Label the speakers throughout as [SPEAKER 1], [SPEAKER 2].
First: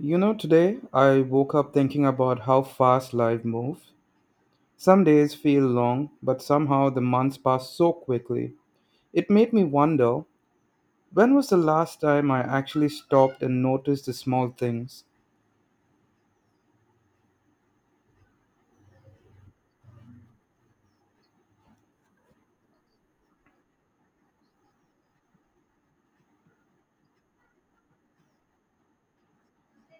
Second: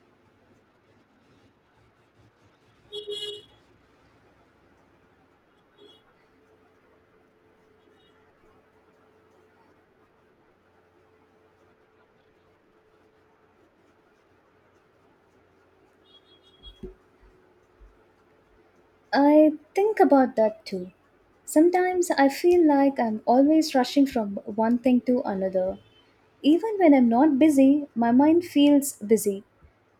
[SPEAKER 1] You know, today I woke up thinking about how fast life moves. Some days feel long, but somehow the months pass so quickly. It made me wonder, when was the last time I actually stopped and noticed the small things?
[SPEAKER 2] I think about that too. Sometimes I feel like I'm always rushing from one thing to another. Even when I'm not busy, my mind feels busy.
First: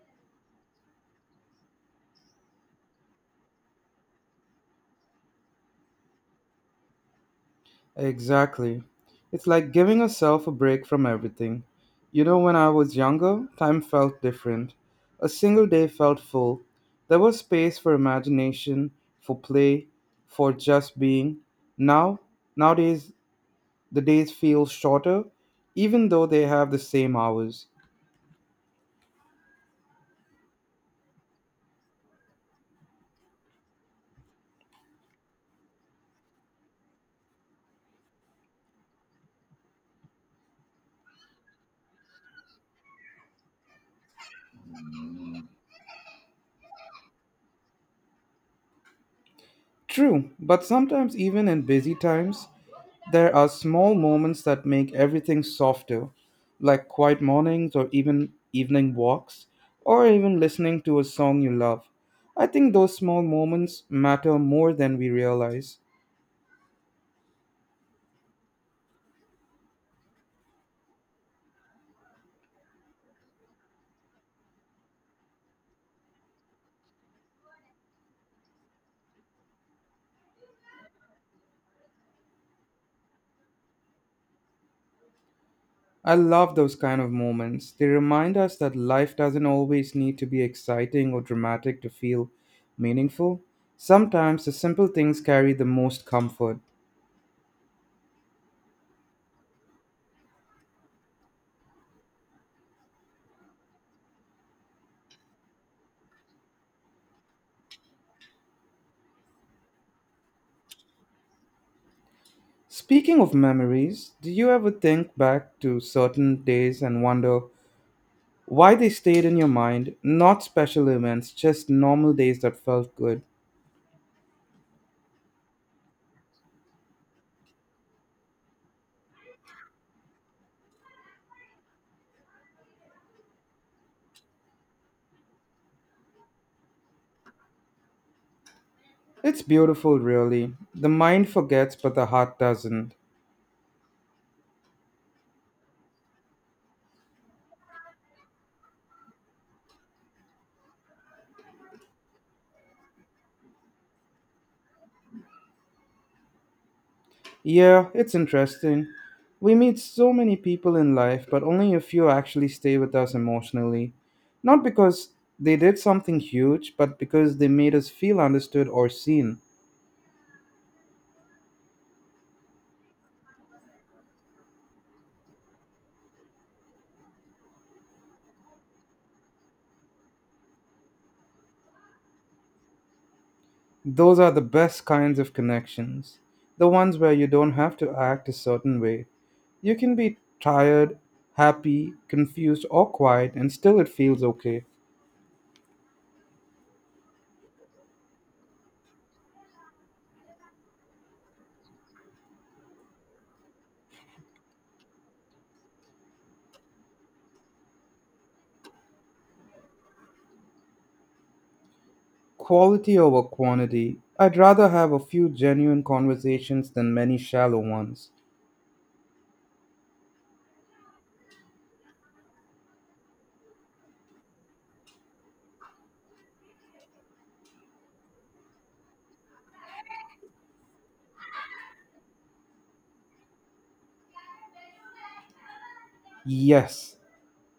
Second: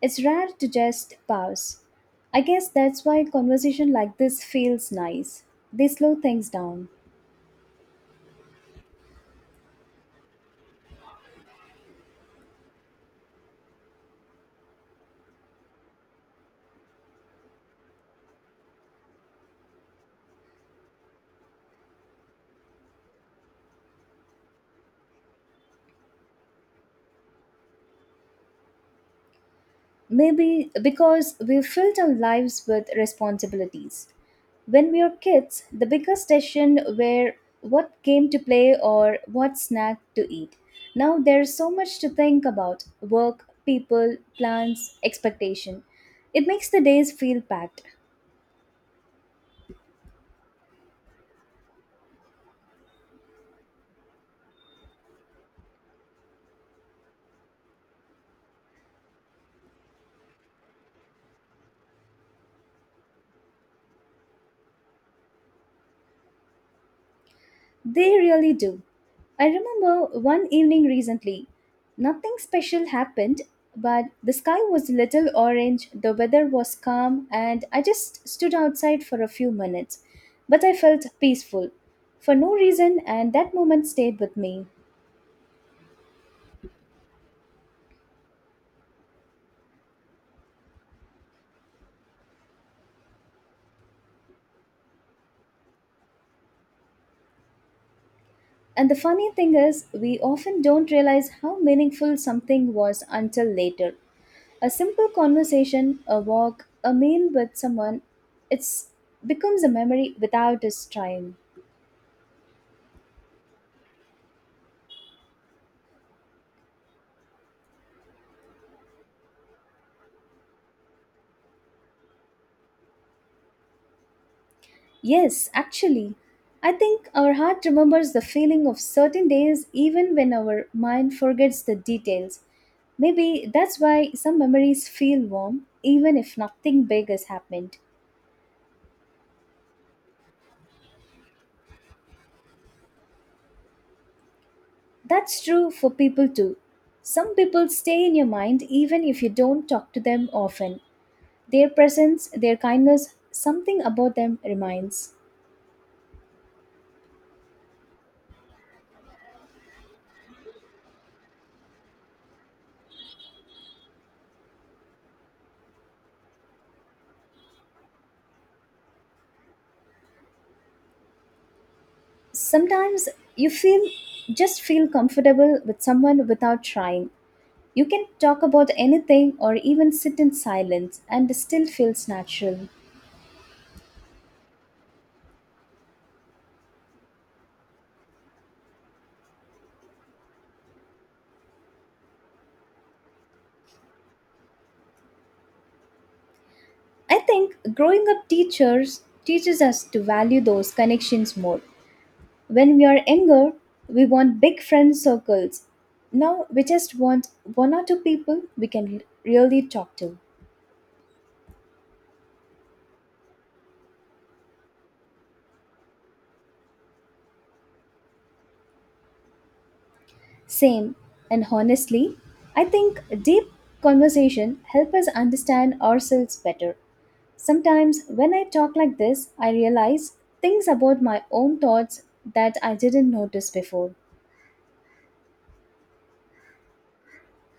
[SPEAKER 2] It's rare to just pause. I guess that's why conversation like this feels nice. They slow things down.
[SPEAKER 1] Exactly. It's like giving yourself a break from everything. You know, when I was younger, time felt different. A single day felt full. There was space for imagination, for play, for just being. Now, nowadays, the days feel shorter, even though they have the same hours.
[SPEAKER 2] Maybe because we've filled our lives with responsibilities. When we were kids, the biggest decision were what game to play or what snack to eat. Now there's so much to think about work, people, plans, expectation. It makes the days feel packed.
[SPEAKER 1] True, but sometimes, even in busy times, there are small moments that make everything softer, like quiet mornings or even evening walks, or even listening to a song you love. I think those small moments matter more than we realize.
[SPEAKER 2] They really do. I remember one evening recently. Nothing special happened, but the sky was a little orange, the weather was calm, and I just stood outside for a few minutes. But I felt peaceful for no reason, and that moment stayed with me.
[SPEAKER 1] I love those kind of moments. They remind us that life doesn't always need to be exciting or dramatic to feel meaningful. Sometimes the simple things carry the most comfort.
[SPEAKER 2] And the funny thing is, we often don't realize how meaningful something was until later. A simple conversation, a walk, a meal with someone, it becomes a memory without us trying.
[SPEAKER 1] Speaking of memories, do you ever think back to certain days and wonder why they stayed in your mind? Not special events, just normal days that felt good.
[SPEAKER 2] Yes, actually, I think our heart remembers the feeling of certain days even when our mind forgets the details. Maybe that's why some memories feel warm even if nothing big has happened.
[SPEAKER 1] It's beautiful, really. The mind forgets, but the heart doesn't.
[SPEAKER 2] That's true for people too. Some people stay in your mind even if you don't talk to them often. Their presence, their kindness, something about them reminds.
[SPEAKER 1] Yeah, it's interesting. We meet so many people in life, but only a few actually stay with us emotionally. Not because they did something huge, but because they made us feel understood or seen.
[SPEAKER 2] Sometimes you feel just feel comfortable with someone without trying. You can talk about anything or even sit in silence and it still feels natural.
[SPEAKER 1] Those are the best kinds of connections. The ones where you don't have to act a certain way. You can be tired, happy, confused, or quiet, and still it feels okay.
[SPEAKER 2] I think growing up teachers teaches us to value those connections more. When we are younger, we want big friend circles. Now we just want one or two people we can really talk to.
[SPEAKER 1] Quality over quantity. I'd rather have a few genuine conversations than many shallow ones.
[SPEAKER 2] Same, and honestly, I think deep conversation help us understand ourselves better. Sometimes, when I talk like this, I realize things about my own thoughts that I didn't notice before.
[SPEAKER 1] Yes,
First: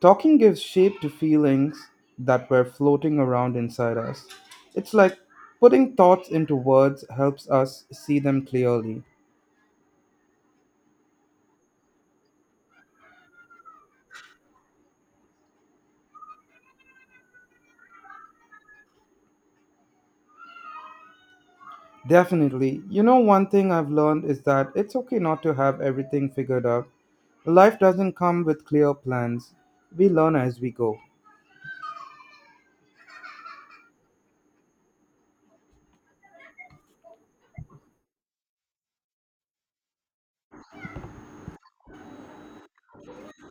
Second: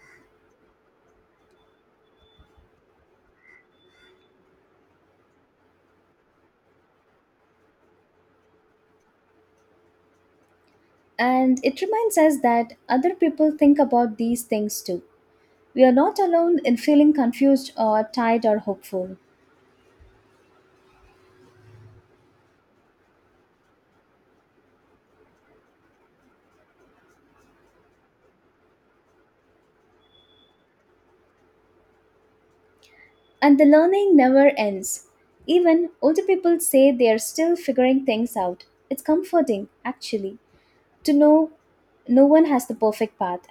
[SPEAKER 1] talking gives shape to feelings that were floating around inside us. It's like putting thoughts into words helps us see them clearly.
[SPEAKER 2] And it reminds us that other people think about these things too. We are not alone in feeling confused or tired or hopeful.
[SPEAKER 1] Definitely. You know, one thing I've learned is that it's okay not to have everything figured out. Life doesn't come with clear plans, we learn as we go.
[SPEAKER 2] And the learning never ends. Even older people say they are still figuring things out. It's comforting, actually, to know no one has the perfect path,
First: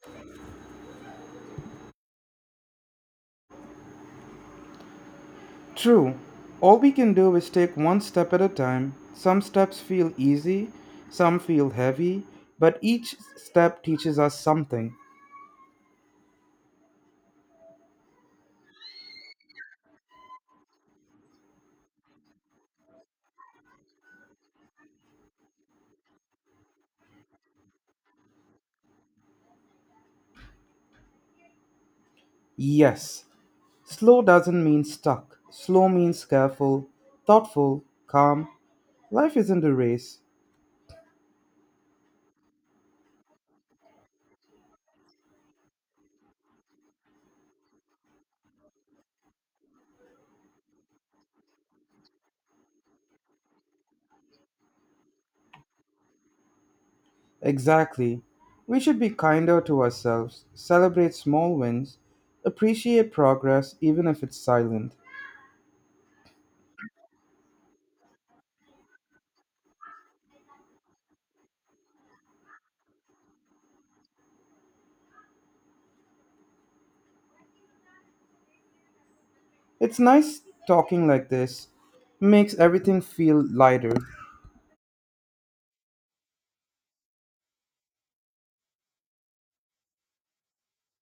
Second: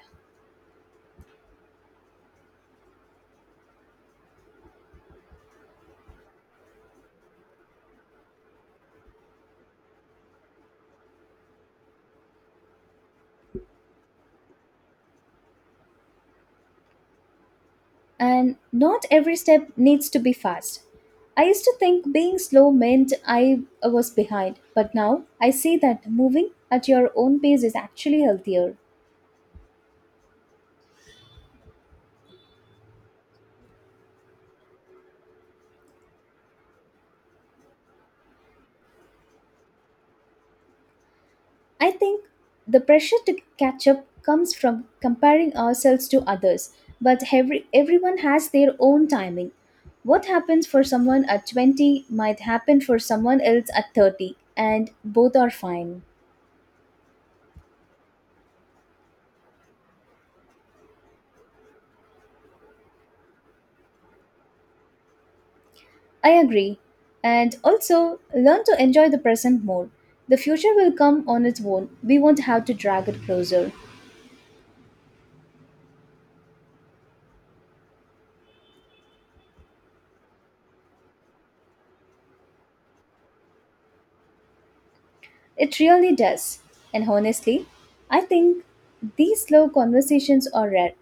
[SPEAKER 1] True. All we can do is take one step at a time. Some steps feel easy, some feel heavy, but each step teaches us something.
[SPEAKER 2] and not every step needs to be fast. I used to think being slow meant I was behind, but now I see that moving at your own pace is actually healthier.
[SPEAKER 1] Yes, slow doesn't mean stuck. Slow means careful, thoughtful, calm. Life isn't a race.
[SPEAKER 2] I think the pressure to catch up comes from comparing ourselves to others, but everyone has their own timing. What happens for someone at 20 might happen for someone else at 30, and both are fine.
[SPEAKER 1] Exactly. We should be kinder to ourselves, celebrate small wins, appreciate progress even if it's silent.
[SPEAKER 2] I agree. And also, learn to enjoy the present more. The future will come on its own. We won't have to drag it closer.
[SPEAKER 1] It's nice talking like this. Makes everything feel lighter.
[SPEAKER 2] It really does. And honestly, I think these slow conversations are rare.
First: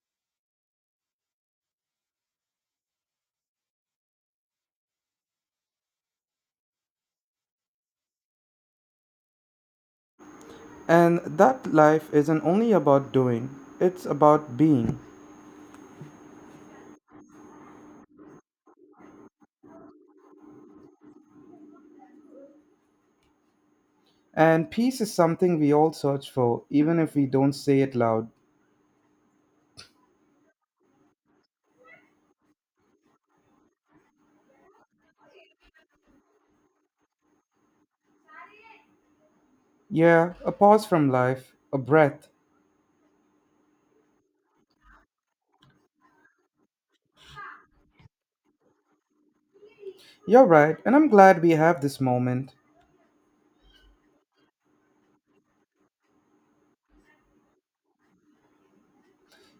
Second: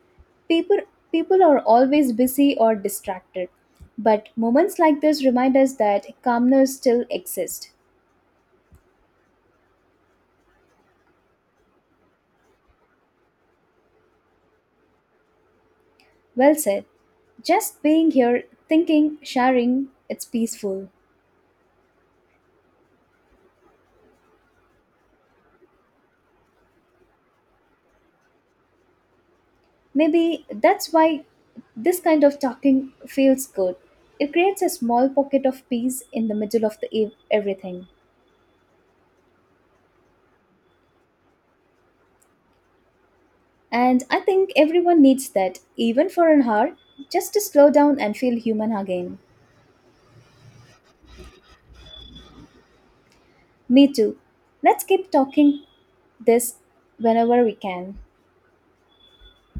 [SPEAKER 2] People People are always busy or distracted. But moments like this remind us that calmness still exists.
[SPEAKER 1] And that life isn't only about doing, it's about being.
[SPEAKER 2] Well said. Just being here, thinking, sharing, it's peaceful.
[SPEAKER 1] And peace is something we all search for, even if we don't say it loud.
[SPEAKER 2] Maybe that's why this kind of talking feels good. It creates a small pocket of peace in the middle of everything.
[SPEAKER 1] Yeah, a pause from life, a breath.
[SPEAKER 2] And I think everyone needs that, even for an hour, just to slow down and feel human again.
[SPEAKER 1] You're right, and I'm glad we have this moment.
[SPEAKER 2] Me too. Let's keep talking this whenever we can.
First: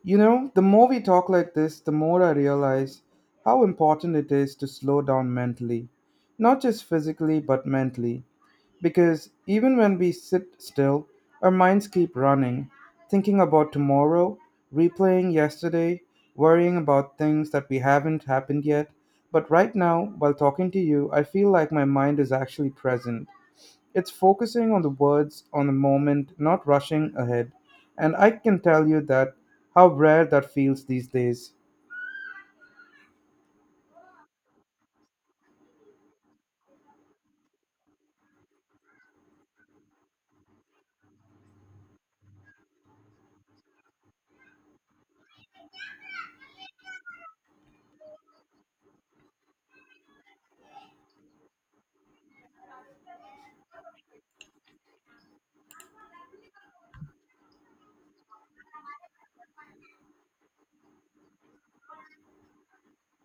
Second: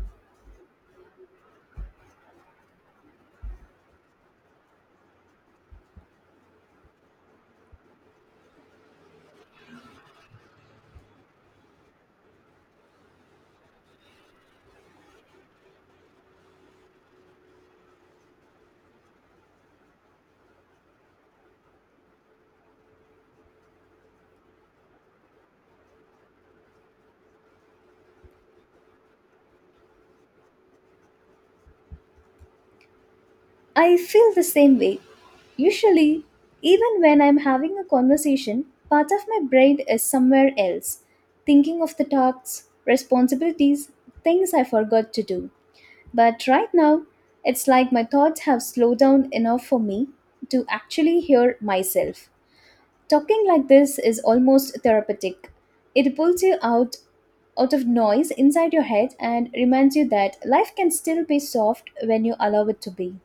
[SPEAKER 1] You know, the more we talk like this, the more I realize how important it is to slow down mentally. Not just physically, but mentally. Because even when we sit still, our minds keep running, thinking about tomorrow, replaying yesterday, worrying about things that we haven't happened yet. But right now, while talking to you, I feel like my mind is actually present. It's focusing on the words, on the moment, not rushing ahead. And I can tell you that how rare that feels these days.
[SPEAKER 2] I feel the same way. Usually, even when I'm having a conversation, part of my brain is somewhere else, thinking of the tasks, responsibilities, things I forgot to do. But right now, it's like my thoughts have slowed down enough for me to actually hear myself. Talking like this is almost therapeutic. It pulls you out of noise inside your head and reminds you that life can still be soft when you allow it to be.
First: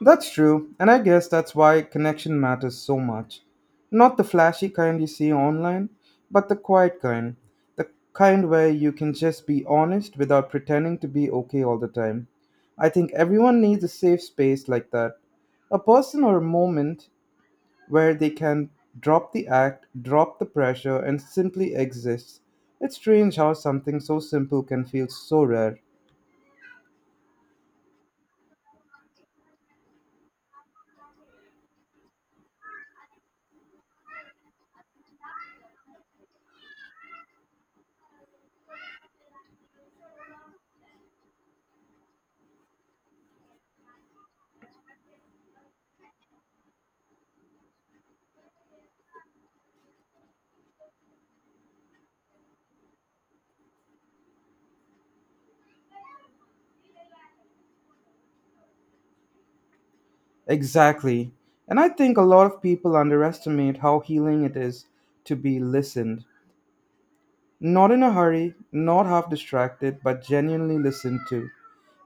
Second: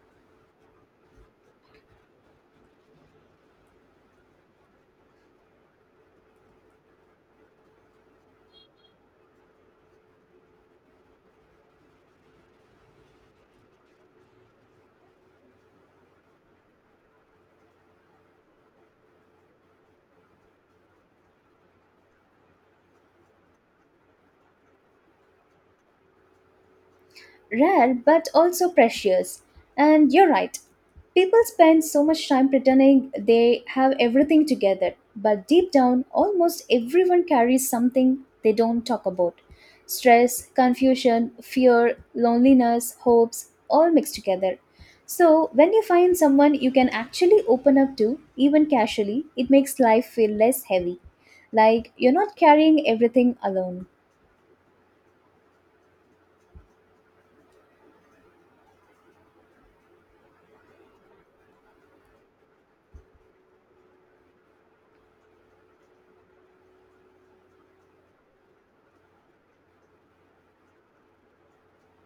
[SPEAKER 1] That's true, and I guess that's why connection matters so much. Not the flashy kind you see online, but the quiet kind. The kind where you can just be honest without pretending to be okay all the time. I think everyone needs a safe space like that. A person or a moment where they can drop the act, drop the pressure, and simply exist. It's strange how something so simple can feel so rare.
[SPEAKER 2] Rare but also precious. And you're right, people spend so much time pretending they have everything together, but deep down, almost everyone carries something they don't talk about stress, confusion, fear, loneliness, hopes, all mixed together. So, when you find someone you can actually open up to, even casually, it makes life feel less heavy. Like you're not carrying everything alone.
[SPEAKER 1] Exactly. And I think a lot of people underestimate how healing it is to be listened. Not in a hurry, not half distracted, but genuinely listened to.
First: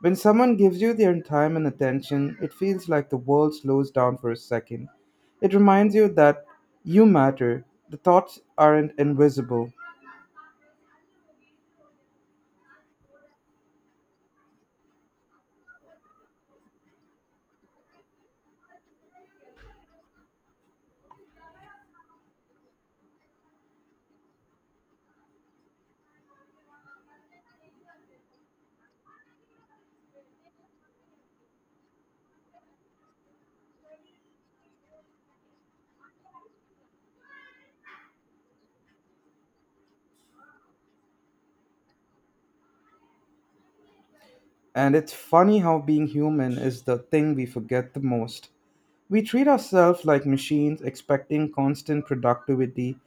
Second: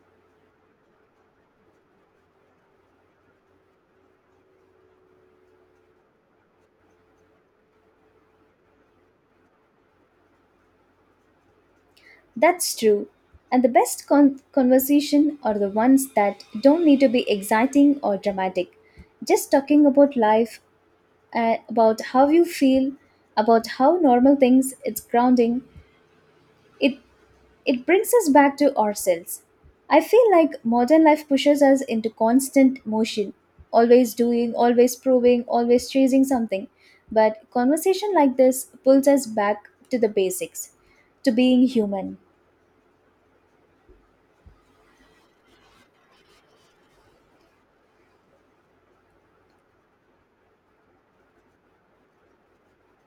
[SPEAKER 1] When someone gives you their time and attention, it feels like the world slows down for a second. It reminds you that you matter, the thoughts aren't invisible.
[SPEAKER 2] That's true. And the best conversation are the ones that don't need to be exciting or dramatic. Just talking about life, about how you feel, about how normal things, it's grounding. It it brings us back to ourselves. I feel like modern life pushes us into constant motion, always doing, always proving, always chasing something. But conversation like this pulls us back to the basics, to being human.
[SPEAKER 1] And it's funny how being human is the thing we forget the most. We treat ourselves like machines, expecting constant productivity,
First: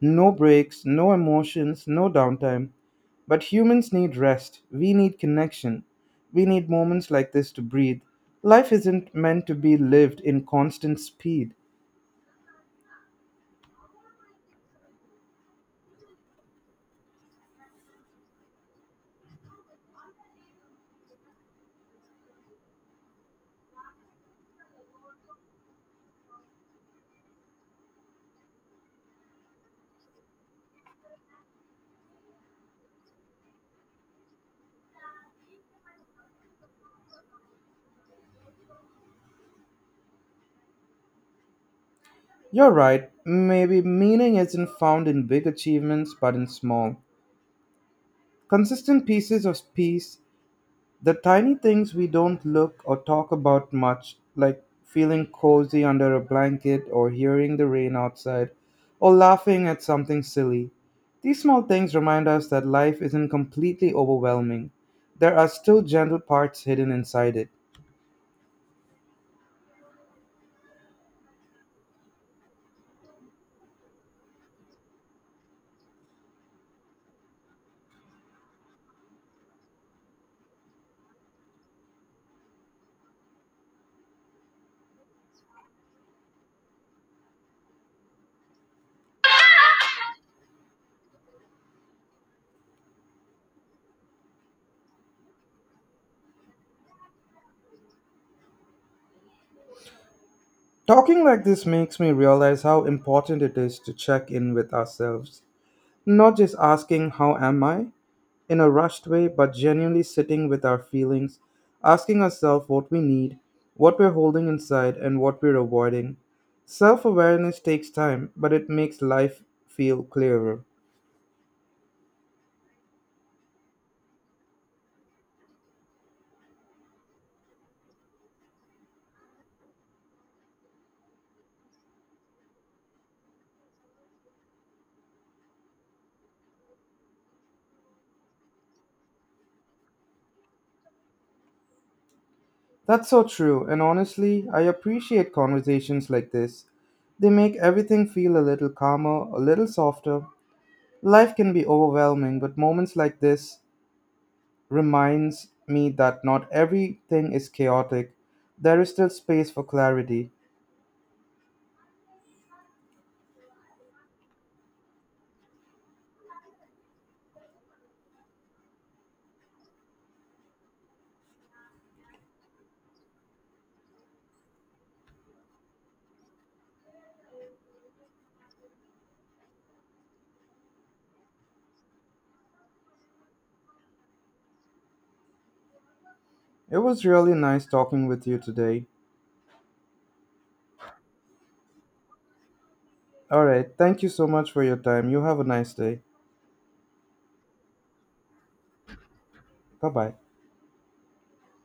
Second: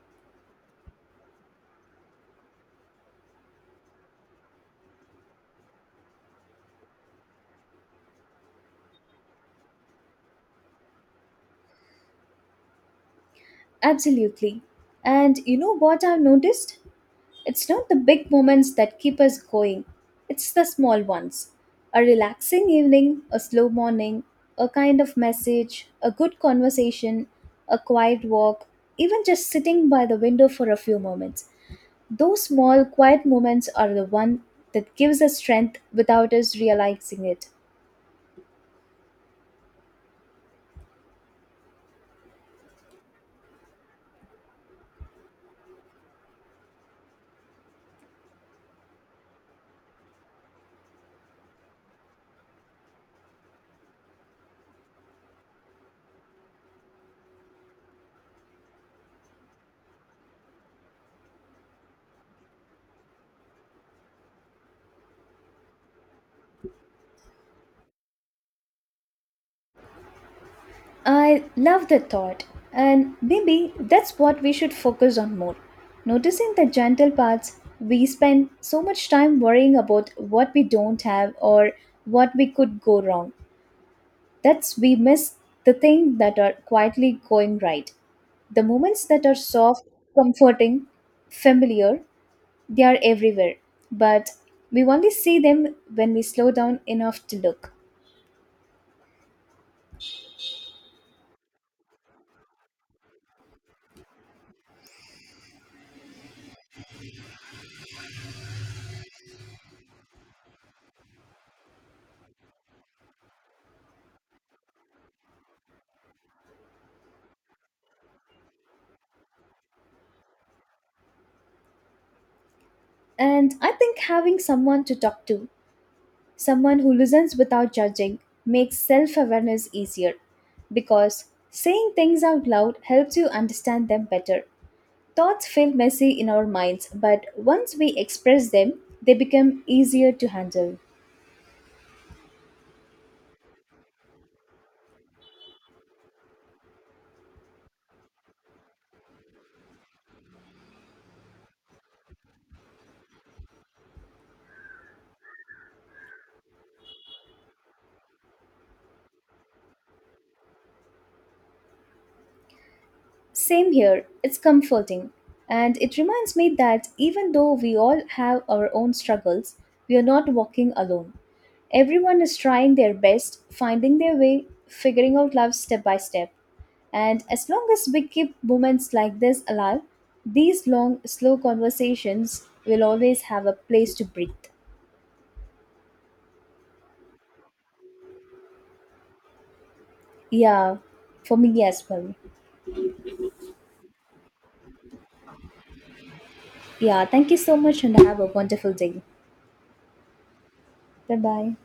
[SPEAKER 1] no breaks, no emotions, no downtime. But humans need rest. We need connection. We need moments like this to breathe. Life isn't meant to be lived in constant speed.
[SPEAKER 2] Absolutely. And you know what I've noticed? It's not the big moments that keep us going, it's the small ones. A relaxing evening, a slow morning, a kind of message, a good conversation, a quiet walk, even just sitting by the window for a few moments. Those small, quiet moments are the one that gives us strength without us realizing it.
[SPEAKER 1] You're right, maybe meaning isn't found in big achievements but in small, consistent pieces of peace. The tiny things we don't look or talk about much, like feeling cozy under a blanket or hearing the rain outside or laughing at something silly. These small things remind us that life isn't completely overwhelming. There are still gentle parts hidden inside it.
[SPEAKER 2] I love the thought, and maybe that's what we should focus on more. Noticing the gentle parts, we spend so much time worrying about what we don't have or what we could go wrong. That's we miss the things that are quietly going right. The moments that are soft, comforting, familiar, they are everywhere, but we only see them when we slow down enough to look.
[SPEAKER 1] Talking like this makes me realize how important it is to check in with ourselves, not just asking, "How am I?" in a rushed way, but genuinely sitting with our feelings, asking ourselves what we need, what we're holding inside, and what we're avoiding. Self awareness takes time, but it makes life feel clearer.
[SPEAKER 2] And I think having someone to talk to, someone who listens without judging makes self awareness easier because saying things out loud helps you understand them better. Thoughts feel messy in our minds, but once we express them, they become easier to handle.
[SPEAKER 1] That's so true, and honestly, I appreciate conversations like this. They make everything feel a little calmer, a little softer. Life can be overwhelming, but moments like this reminds me that not everything is chaotic. There is still space for clarity.
[SPEAKER 2] Same here, it's comforting. And it reminds me that even though we all have our own struggles, we are not walking alone. Everyone is trying their best, finding their way, figuring out love step by step. And as long as we keep moments like this alive, these long, slow conversations will always have a place to breathe.
[SPEAKER 1] It was really nice talking with you today.
[SPEAKER 2] Yeah, for me as well.
[SPEAKER 1] All right, thank you so much for your time. You have a nice day.
[SPEAKER 2] Yeah, thank you so much and have a wonderful day.
[SPEAKER 1] Bye bye.
[SPEAKER 2] Bye bye.